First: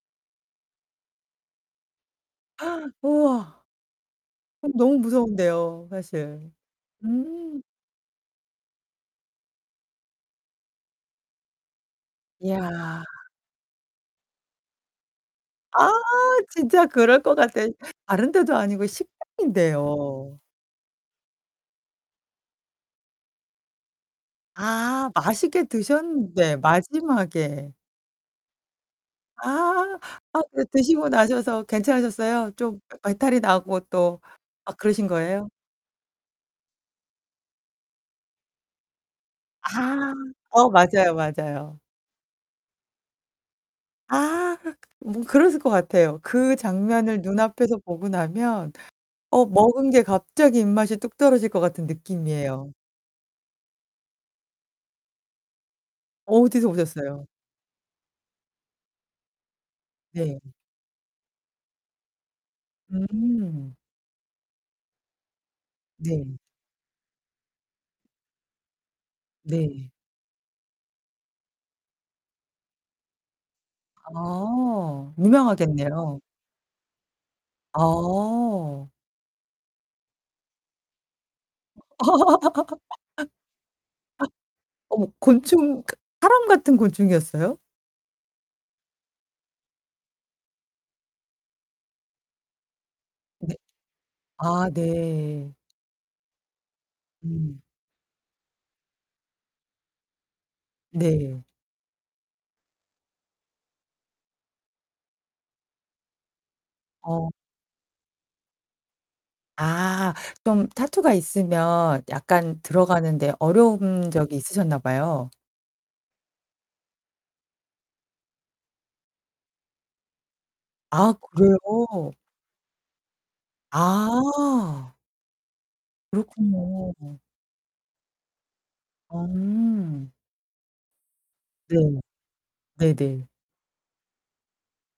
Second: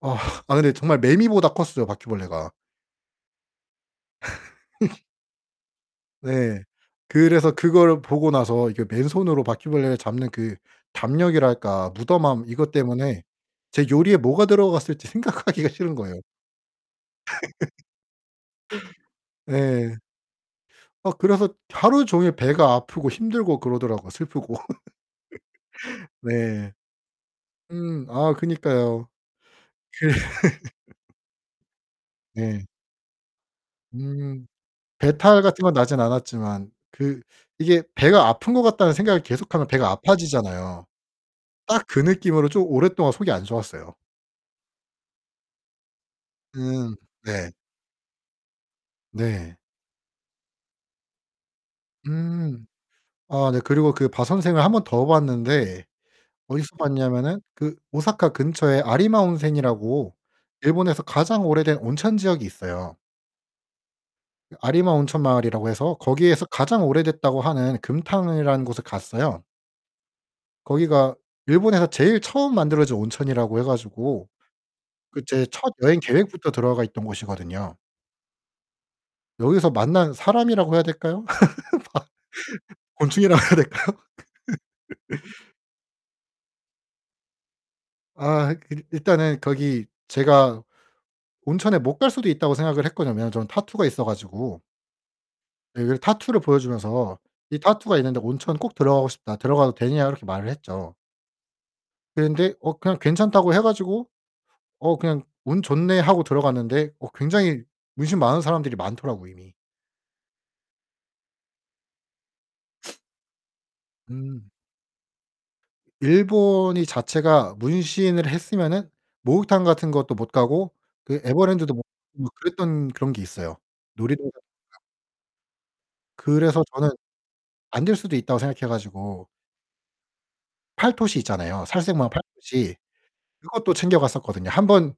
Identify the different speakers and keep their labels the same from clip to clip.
Speaker 1: 아. 아 근데 정말 매미보다 컸어요, 바퀴벌레가.
Speaker 2: 우와. 아 너무 무서운데요, 사실.
Speaker 1: 네. 그래서
Speaker 2: 음.
Speaker 1: 그걸 보고 나서 이렇게 맨손으로 바퀴벌레를 잡는 그 담력이랄까? 무덤함
Speaker 2: 이야.
Speaker 1: 이것 때문에 제 요리에 뭐가 들어갔을지 생각하기가
Speaker 2: 아
Speaker 1: 싫은 거예요.
Speaker 2: 진짜 그럴 거 같아. 다른 데도 아니고
Speaker 1: 네.
Speaker 2: 식당인데요.
Speaker 1: 어. 그래서 하루 종일 배가 아프고 힘들고 그러더라고요. 슬프고.
Speaker 2: 아. 맛있게 드셨는데
Speaker 1: 네.
Speaker 2: 마지막에.
Speaker 1: 음. 아 그니까요.
Speaker 2: 아.
Speaker 1: 그
Speaker 2: 아. 그 드시고 나셔서 괜찮으셨어요?
Speaker 1: 네.
Speaker 2: 좀 배탈이 나고 또
Speaker 1: 음
Speaker 2: 아 그러신
Speaker 1: 배탈
Speaker 2: 거예요?
Speaker 1: 같은 건 나진 않았지만 그 이게 배가 아픈 것 같다는 생각을 계속하면 배가
Speaker 2: 아. 어
Speaker 1: 아파지잖아요.
Speaker 2: 맞아요, 맞아요.
Speaker 1: 딱 그 느낌으로 좀 오랫동안 속이 안 좋았어요.
Speaker 2: 아 뭐 그랬을 것 같아요. 그
Speaker 1: 음.
Speaker 2: 장면을 눈
Speaker 1: 네.
Speaker 2: 앞에서 보고 나면 어
Speaker 1: 네.
Speaker 2: 먹은 게 갑자기 입맛이 뚝 떨어질 것 같은
Speaker 1: 음.
Speaker 2: 느낌이에요.
Speaker 1: 아. 네. 그리고 그 바선생을 1 번 더 봤는데
Speaker 2: 어디서
Speaker 1: 어디서
Speaker 2: 보셨어요?
Speaker 1: 봤냐면은 그 오사카 근처에 아리마 온생이라고
Speaker 2: 네.
Speaker 1: 일본에서 가장 오래된 온천 지역이 있어요.
Speaker 2: 음.
Speaker 1: 아리마 온천마을이라고 해서
Speaker 2: 네.
Speaker 1: 거기에서 "가장 오래됐다."고 하는 금탕이라는 곳을 갔어요.
Speaker 2: 네.
Speaker 1: 거기가 일본에서 제일 처음 만들어진 온천이라고 해 가지고
Speaker 2: 아
Speaker 1: 그 제 첫 여행
Speaker 2: 유명하겠네요.
Speaker 1: 계획부터 들어가 있던 곳이거든요.
Speaker 2: 어.
Speaker 1: 여기서 만난 사람이라고 해야 될까요? 바 곤충이라고 해야 될까요?
Speaker 2: 어머 곤충 그러니까 사람 같은 곤충이었어요?
Speaker 1: 아 일 일단은 거기 제가 온천에 못 갈 수도 있다고 생각을 했거든요, 저는
Speaker 2: 네.
Speaker 1: 타투가 있어 가지고.
Speaker 2: 아 네.
Speaker 1: 예. 그래서 타투를 보여 주면서 이
Speaker 2: 음.
Speaker 1: "타투가 있는데 온천 꼭 들어가고 싶다. 들어가도 되냐?" 이렇게 말을 했죠.
Speaker 2: 네.
Speaker 1: 그랬는데 어 그냥 "괜찮다."고 해 가지고 어 그냥 '운 좋네.' 하고 들어 갔는데 어
Speaker 2: 어.
Speaker 1: 굉장히 문신 많은 사람들이 많더라고요, 이미.
Speaker 2: 아 좀 타투가 있으면 약간 들어가는 데 어려운 적이
Speaker 1: 음.
Speaker 2: 있으셨나 봐요.
Speaker 1: 일본이 자체가 문신을 했으면은 목욕탕 같은 것도 못 가고
Speaker 2: 아
Speaker 1: 그
Speaker 2: 그래요?
Speaker 1: 에버랜드도 못 뭐 그랬던 그런 게 있어요. 놀이동산 같
Speaker 2: 아.
Speaker 1: 그래서 저는
Speaker 2: 그렇군요.
Speaker 1: 안 될 수도 있다고 생각해 가지고
Speaker 2: 음.
Speaker 1: 팔토시 있잖아요,
Speaker 2: 네.
Speaker 1: 살색마 팔토시.
Speaker 2: 네네.
Speaker 1: 그것도 챙겨갔었거든요. 한번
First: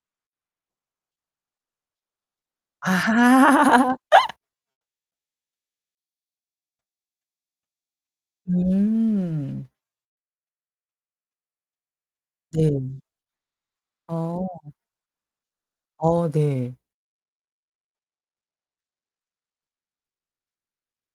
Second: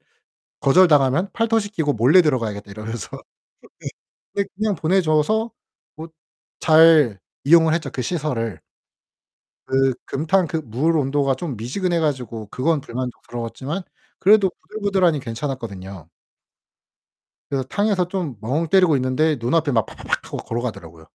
Speaker 1: 거절 당하면 '팔토시 끼고 몰래 들어가야겠다.' 이러면서 어
Speaker 2: 아하.
Speaker 1: 네. 근데 그냥 보내 줘서 뭐 잘 이용을 했죠, 그 시설을.
Speaker 2: 음.
Speaker 1: 그 금탕 그 물 온도가 좀 미지근해 가지고 그건
Speaker 2: 네.
Speaker 1: 불만족스러웠지만 그래도
Speaker 2: 어.
Speaker 1: 부들부들하니 괜찮았거든요.
Speaker 2: 어 네.
Speaker 1: 그래서 탕에서 좀 멍 때리고 있는데 눈앞에 막 파파팍 하고 걸어가더라고요.